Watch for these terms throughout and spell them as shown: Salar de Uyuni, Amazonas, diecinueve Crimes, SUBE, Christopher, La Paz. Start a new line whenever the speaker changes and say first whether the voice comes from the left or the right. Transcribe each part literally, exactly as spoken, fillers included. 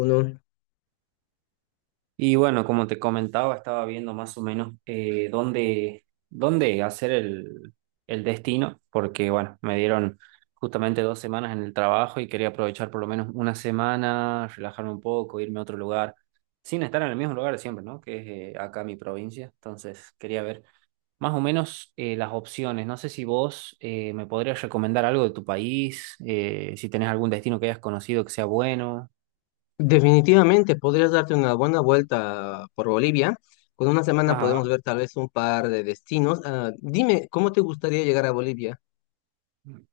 left: Uno.
right: Y bueno, como te comentaba, estaba viendo más o menos eh, dónde, dónde hacer el, el destino, porque bueno, me dieron justamente dos semanas en el trabajo y quería aprovechar por lo menos una semana, relajarme un poco, irme a otro lugar, sin estar en el mismo lugar de siempre, ¿no? Que es eh, acá mi provincia. Entonces, quería ver más o menos eh, las opciones. No sé si vos eh, me podrías recomendar algo de tu país, eh, si tenés algún destino que hayas conocido que sea bueno.
left: Definitivamente podrías darte una buena vuelta por Bolivia. Con una semana podemos
right: Ajá.
left: ver tal vez un par de destinos. Ah, dime, ¿cómo te gustaría llegar a Bolivia?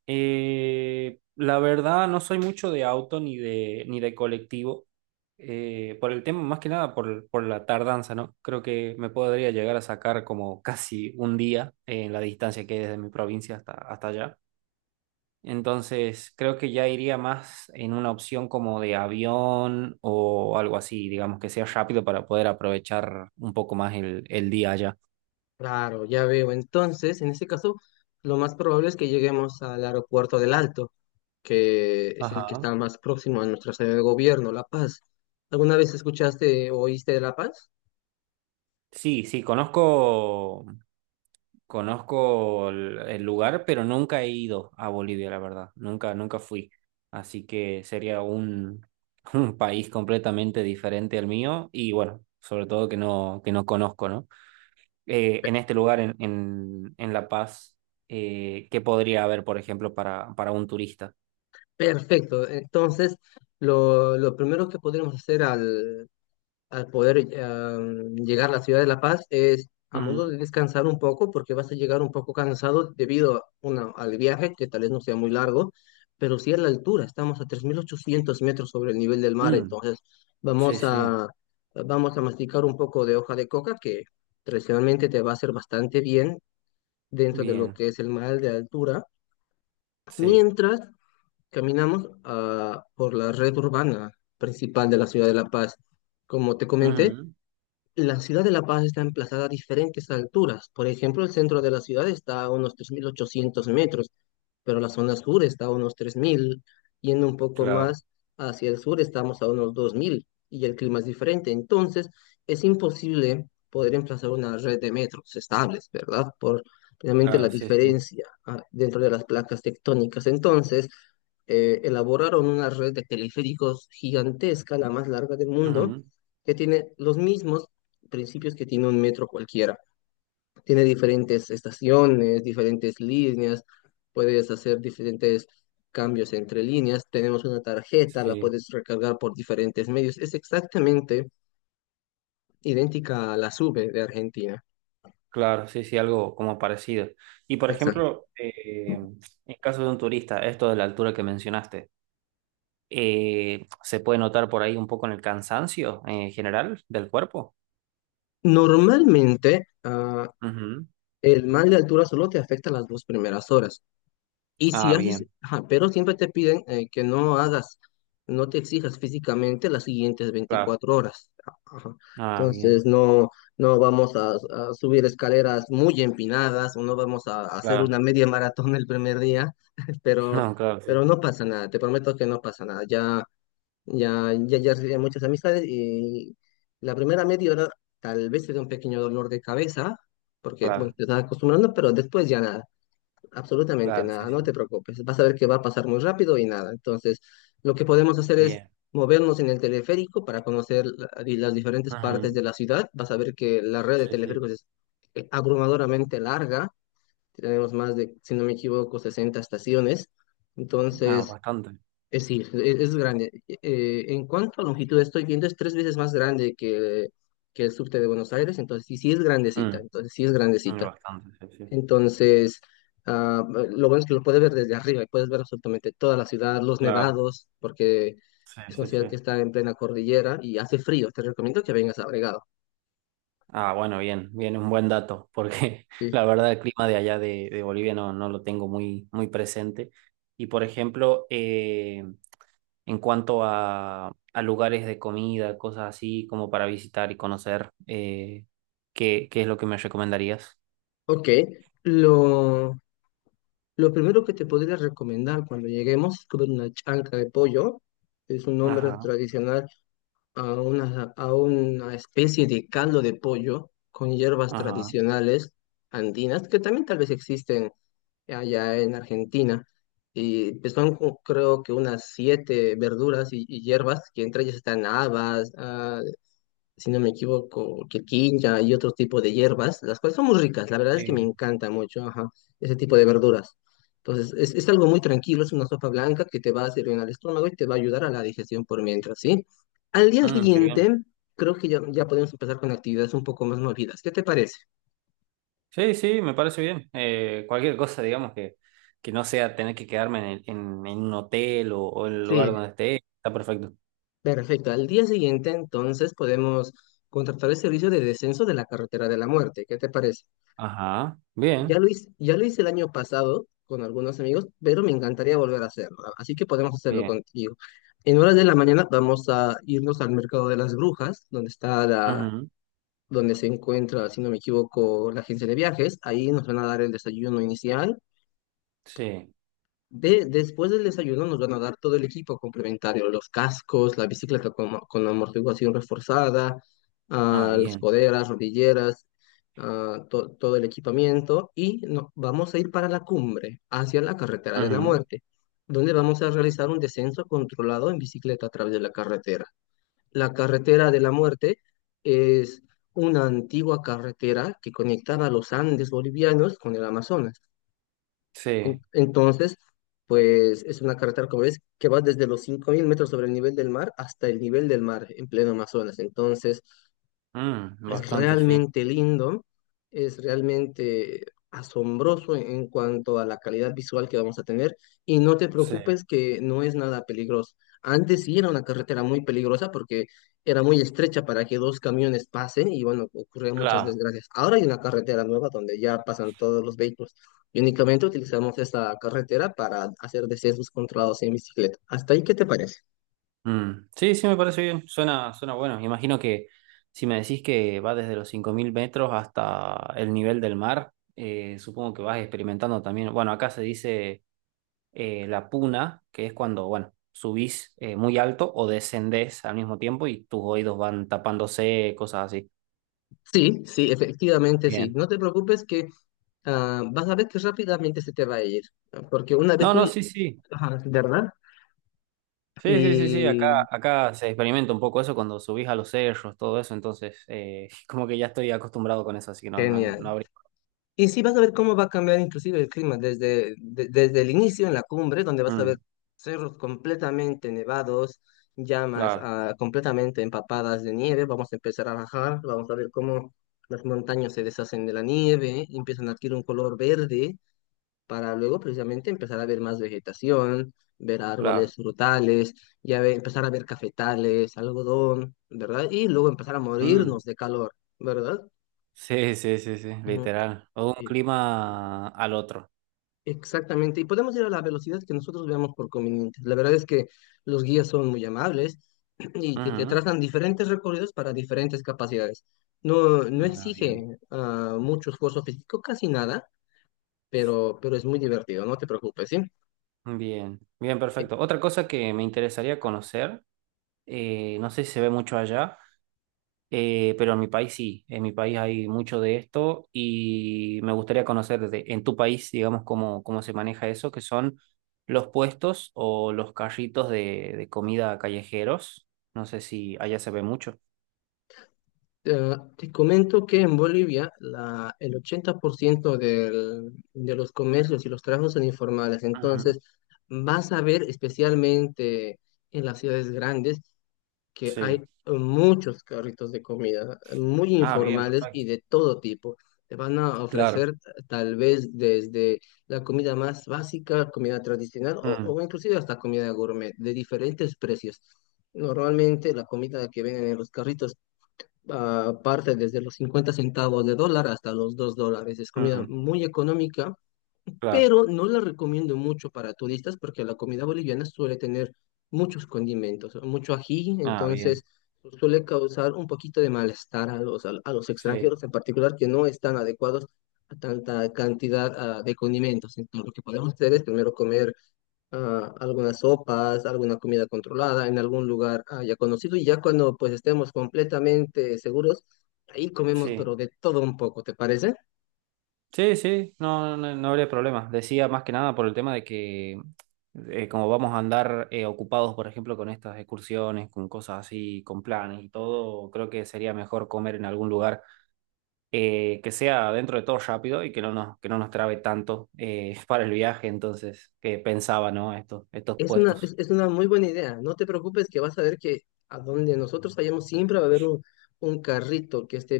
right: Eh, la verdad, no soy mucho de auto ni de, ni de colectivo, eh, por el tema, más que nada por, por la tardanza, ¿no? Creo que me podría llegar a sacar como casi un día eh, en la distancia que hay desde mi provincia hasta, hasta allá. Entonces, creo que ya iría más en una opción como de avión o algo así, digamos, que sea rápido para poder aprovechar un poco más el, el día allá.
left: Claro, ya veo. Entonces, en este caso, lo más probable es que lleguemos al aeropuerto del Alto, que es el que
right: Ajá.
left: está más próximo a nuestra sede de gobierno, La Paz. ¿Alguna vez escuchaste o oíste de La Paz?
right: Sí, sí, conozco Conozco el, el lugar, pero nunca he ido a Bolivia, la verdad. Nunca, nunca fui. Así que sería un, un país completamente diferente al mío y bueno, sobre todo que no, que no conozco, ¿no? Eh, en este lugar, en, en, en La Paz, eh, ¿qué podría haber, por ejemplo, para, para un turista?
left: Perfecto. Entonces, lo, lo primero que podremos hacer al al poder eh, llegar a la ciudad de La Paz es a modo
right: Ujú.
left: de descansar un poco, porque vas a llegar un poco cansado debido a una, al viaje, que tal vez no sea muy largo, pero sí a la altura, estamos a tres mil ochocientos metros sobre el nivel del mar,
right: Mm,
left: entonces
right: sí,
left: vamos
right: sí.
left: a, vamos a masticar un poco de hoja de coca que tradicionalmente te va a hacer bastante bien dentro de lo
right: Bien,
left: que es el mal de altura,
right: sí.
left: mientras caminamos ah, por la red urbana principal de la ciudad de La Paz. Como te comenté,
right: Ujú.
left: la ciudad de La Paz está emplazada a diferentes alturas. Por ejemplo, el centro de la ciudad está a unos tres mil ochocientos metros, pero la zona sur está a unos tres mil. Yendo un poco
right: Claro,
left: más hacia el sur estamos a unos dos mil y el clima es diferente. Entonces, es imposible poder emplazar una red de metros estables, ¿verdad? Por realmente la
right: claro, sí, sí.
left: diferencia ah, dentro de las placas tectónicas. Entonces, eh, elaboraron una red de teleféricos gigantesca, la más larga del mundo
right: Ujú.
left: que tiene los mismos principios que tiene un metro cualquiera. Tiene diferentes estaciones, diferentes líneas, puedes hacer diferentes cambios entre líneas. Tenemos una tarjeta, la
right: Sí.
left: puedes recargar por diferentes medios. Es exactamente idéntica a la SUBE de Argentina.
right: Claro, sí, sí, algo como parecido. Y por
left: Exacto.
right: ejemplo, eh, en caso de un turista, esto de la altura que mencionaste, eh, ¿se puede notar por ahí un poco en el cansancio en general del cuerpo?
left: Normalmente, ah,
right: Ujú.
left: el mal de altura solo te afecta las dos primeras horas. Y si
right: Ah,
left: haces,
right: bien,
left: ajá, pero siempre te piden eh, que no hagas, no te exijas físicamente las siguientes
right: claro.
left: veinticuatro horas. Ajá.
right: Ah, bien,
left: Entonces, no, no vamos a, a subir escaleras muy empinadas o no vamos a, a hacer
right: claro.
left: una media maratón el primer día, pero,
right: No, claro, sí,
left: pero
right: sí,
left: no pasa nada, te prometo que no pasa nada. Ya, ya, ya, ya hice muchas amistades y la primera media hora tal vez te dé un pequeño dolor de cabeza, porque, bueno,
right: claro,
left: te estás acostumbrando, pero después ya nada. Absolutamente
right: claro, sí,
left: nada, no te
right: sí.
left: preocupes. Vas a ver que va a pasar muy rápido y nada. Entonces, lo que podemos hacer es
right: Bien.
left: movernos en el teleférico para conocer la- y las diferentes partes
right: Ujú.
left: de la ciudad. Vas a ver que la red de
right: Sí, sí.
left: teleféricos es eh, abrumadoramente larga. Tenemos más de, si no me equivoco, sesenta estaciones.
right: Ah,
left: Entonces,
right: bastante.
left: es, sí, es, es grande. Eh, en cuanto a longitud, estoy viendo es tres veces más grande que, que el subte de Buenos Aires. Entonces, sí, sí es grandecita.
right: Mm,
left: Entonces, sí es
right: mm,
left: grandecita.
right: bastante, sí, sí.
left: Entonces, ah, lo bueno es que lo puedes ver desde arriba y puedes ver absolutamente toda la ciudad, los
right: Claro,
left: nevados, porque
right: sí,
left: es una
right: sí,
left: ciudad
right: sí.
left: que está en plena cordillera y hace frío. Te recomiendo que vengas abrigado.
right: Ah, bueno, bien, bien, un buen dato, porque la
left: Sí.
right: verdad el clima de allá de, de Bolivia no, no lo tengo muy, muy presente. Y por ejemplo, eh, en cuanto a, a lugares de comida, cosas así como para visitar y conocer, eh, ¿qué, qué es lo que me recomendarías?
left: Ok, lo, lo primero que te podría recomendar cuando lleguemos es comer una chanca de pollo. Es un nombre
right: Ajá,
left: tradicional a una, a una especie de caldo de pollo con hierbas
right: ajá,
left: tradicionales andinas que también tal vez existen allá en Argentina. Y pues son co- creo que unas siete verduras y, y hierbas, que entre ellas están habas, ah, si no me equivoco, quirquincha y otro tipo de hierbas, las cuales son muy ricas. La verdad es que me
right: sí.
left: encanta mucho, ajá, ese tipo de verduras. Entonces, es, es algo muy tranquilo, es una sopa blanca que te va a servir en el estómago y te va a ayudar a la digestión por mientras, ¿sí? Al día
right: Mm, qué bien.
left: siguiente, creo que ya, ya podemos empezar con actividades un poco más movidas. ¿Qué te parece?
right: Sí, sí, me parece bien. Eh, cualquier cosa, digamos, que, que no sea tener que quedarme en, el- en, en un hotel o, o en el lugar
left: Sí,
right: donde esté, está perfecto.
left: perfecto. Al día siguiente, entonces, podemos contratar el servicio de descenso de la carretera de la muerte. ¿Qué te parece?
right: Ajá,
left: Ya
right: bien.
left: lo hice, ya lo hice el año pasado con algunos amigos, pero me encantaría volver a hacerlo. A- Así que podemos hacerlo
right: Bien.
left: contigo. En horas de la mañana vamos a irnos al mercado de las brujas, donde está la,
right: Ujú,
left: donde se encuentra, si no me equivoco, la agencia de viajes. Ahí nos van a dar el desayuno inicial.
right: sí.
left: De, después del desayuno nos van a dar todo el equipo complementario, los cascos, la bicicleta con, con amortiguación reforzada,
right: Ah,
left: ah, las
right: bien.
left: coderas, rodilleras, ah, to- todo el equipamiento y no- vamos a ir para la cumbre, hacia la carretera de la
right: Ujú,
left: muerte, donde vamos a realizar un descenso controlado en bicicleta a través de la carretera. La carretera de la muerte es una antigua carretera que conectaba los Andes bolivianos con el Amazonas. En-
right: sí.
left: Entonces, pues es una carretera, como ves, que va desde los cinco mil metros sobre el nivel del mar hasta el nivel del mar en pleno Amazonas. Entonces,
right: Mm,
left: es
right: bastante, sí.
left: realmente lindo, es realmente asombroso en cuanto a la calidad visual que vamos a tener y no te
right: Sí.
left: preocupes que no es nada peligroso. Antes sí era una carretera muy peligrosa porque era muy estrecha para que dos camiones pasen y bueno, ocurrían muchas
right: Claro.
left: desgracias. Ahora hay una carretera nueva donde ya pasan todos los vehículos y únicamente utilizamos esta carretera para hacer descensos controlados en bicicleta. ¿Hasta ahí qué te parece?
right: Mm. Sí, sí, me parece bien. Suena, suena bueno. Imagino que si me decís que va desde los cinco mil metros hasta el nivel del mar, eh, supongo que vas experimentando también. Bueno, acá se dice eh, la puna, que es cuando, bueno, subís eh, muy alto o descendés al mismo tiempo y tus oídos van tapándose, cosas así.
left: Sí, sí, efectivamente sí.
right: Bien.
left: No te preocupes que ah, vas a ver que rápidamente se te va a ir, ¿no? Porque una vez
right: No,
left: tú,
right: no, sí, sí.
left: ajá, ¿verdad?
right: Sí, sí, sí, sí, acá,
left: Y
right: acá se experimenta un poco eso cuando subís a los cerros, todo eso, entonces eh, como que ya estoy acostumbrado con eso, así que no, no, no
left: genial.
right: habría.
left: Y sí, vas a ver cómo va a cambiar inclusive el clima desde, de- desde el inicio en la cumbre, donde vas a
right: Mm,
left: ver cerros completamente nevados, llamas
right: claro,
left: ah, completamente empapadas de nieve, vamos a empezar a bajar, vamos a ver cómo las montañas se deshacen de la nieve, empiezan a adquirir un color verde para luego precisamente empezar a ver más vegetación, ver árboles
right: claro.
left: frutales, ya ve- empezar a ver cafetales, algodón, ¿verdad? Y luego empezar a morirnos
right: Mm,
left: de calor, ¿verdad?
right: sí, sí, sí, sí,
left: Ujú,
right: literal. O de un
left: sí,
right: clima al otro.
left: exactamente. Y podemos ir a la velocidad que nosotros veamos por conveniente. La verdad es que los guías son muy amables y te, te
right: Ujú.
left: trazan diferentes recorridos para diferentes capacidades. No, no
right: Ah, bien.
left: exige ah, mucho esfuerzo físico, casi nada, pero, pero es muy divertido, no te preocupes, ¿sí?
right: Bien, bien, perfecto. Otra cosa que me interesaría conocer, eh, no sé si se ve mucho allá. Eh, pero en mi país sí, en mi país hay mucho de esto y me gustaría conocer de- en tu país, digamos, cómo, cómo se maneja eso, que son los puestos o los carritos de, de comida callejeros. No sé si allá se ve mucho.
left: Eh, te comento que en Bolivia la, el ochenta por ciento del- de los comercios y los trabajos son informales.
right: Ujú,
left: Entonces, vas a ver especialmente en las ciudades grandes que
right: sí.
left: hay muchos carritos de comida, muy
right: Ah, bien,
left: informales y
right: perfecto.
left: de todo tipo. Te van a
right: Claro.
left: ofrecer tal vez desde la comida más básica, comida tradicional o,
right: Mm,
left: o inclusive hasta comida gourmet de diferentes precios. Normalmente la comida que venden en los carritos ah, parte desde los cincuenta centavos de dólar hasta los dos dólares. Es comida
right: mm,
left: muy económica,
right: claro.
left: pero no la recomiendo mucho para turistas porque la comida boliviana suele tener muchos condimentos, mucho ají,
right: Ah, bien.
left: entonces suele causar un poquito de malestar a los, a, a los
right: Sí,
left: extranjeros en particular que no están adecuados a tanta cantidad, ah, de condimentos. Entonces, lo que podemos hacer es primero comer ah, algunas sopas, alguna comida controlada en algún lugar ah, ya conocido y ya cuando pues estemos completamente seguros, ahí comemos
right: sí.
left: pero de todo un poco, ¿te parece?
right: Sí, sí, no, no, no habría problema. Decía más que nada por el tema de que eh, como vamos a andar eh, ocupados, por ejemplo, con estas excursiones, con cosas así, con planes y todo, creo que sería mejor comer en algún lugar eh, que sea dentro de todo rápido y que no nos, que no nos trabe tanto eh, para el viaje. Entonces, que pensaba, ¿no? Estos, estos
left: Es una, es,
right: puestos.
left: es una muy buena idea. No te preocupes que vas a ver que a donde nosotros vayamos siempre va a haber un, un carrito que esté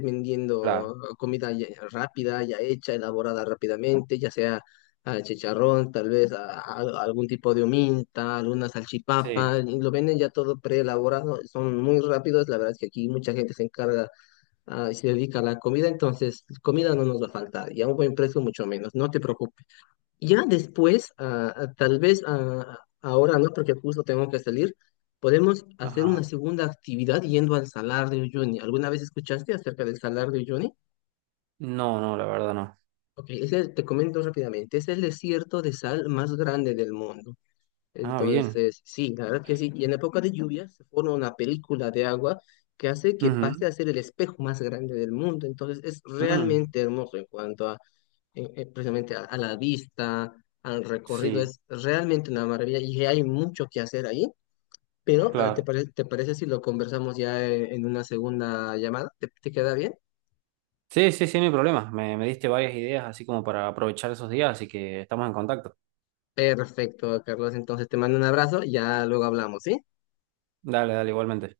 right: Claro,
left: vendiendo comida ya- ya rápida, ya hecha, elaborada rápidamente, ya sea ah, chicharrón, tal vez a- a- algún tipo de ominta, alguna salchipapa,
right: sí.
left: y lo venden ya todo preelaborado, son muy rápidos. La verdad es que aquí mucha gente se encarga ah, y se dedica a la comida, entonces comida no nos va a faltar y a un buen precio mucho menos. No te preocupes. Ya después, ah, ah, tal vez ah, ahora no, porque justo tengo que salir, podemos hacer una
right: Ajá.
left: segunda actividad yendo al Salar de Uyuni. ¿Alguna vez escuchaste acerca del Salar de Uyuni?
right: No, no, la verdad no.
left: Ok, ese, te comento rápidamente, es el desierto de sal más grande del mundo.
right: Ah, bien.
left: Entonces, sí, la verdad que sí. Y en época de lluvia se forma una película de agua que hace que pase
right: Ujú.
left: a ser el espejo más grande del mundo. Entonces, es
right: Mm,
left: realmente hermoso en cuanto a eh, eh, precisamente a, a la vista, al recorrido.
right: sí,
left: Es realmente una maravilla y hay mucho que hacer ahí. Pero, eh, ¿te
right: claro.
left: parece, te parece si lo conversamos ya eh, en, una segunda llamada? ¿Te, te queda bien?
right: Sí, sí, sí, no hay problema. Me, me diste varias ideas así como para aprovechar esos días, así que estamos en contacto.
left: Perfecto, Carlos. Entonces te mando un abrazo y ya luego hablamos, ¿sí?
right: Dale, dale, igualmente.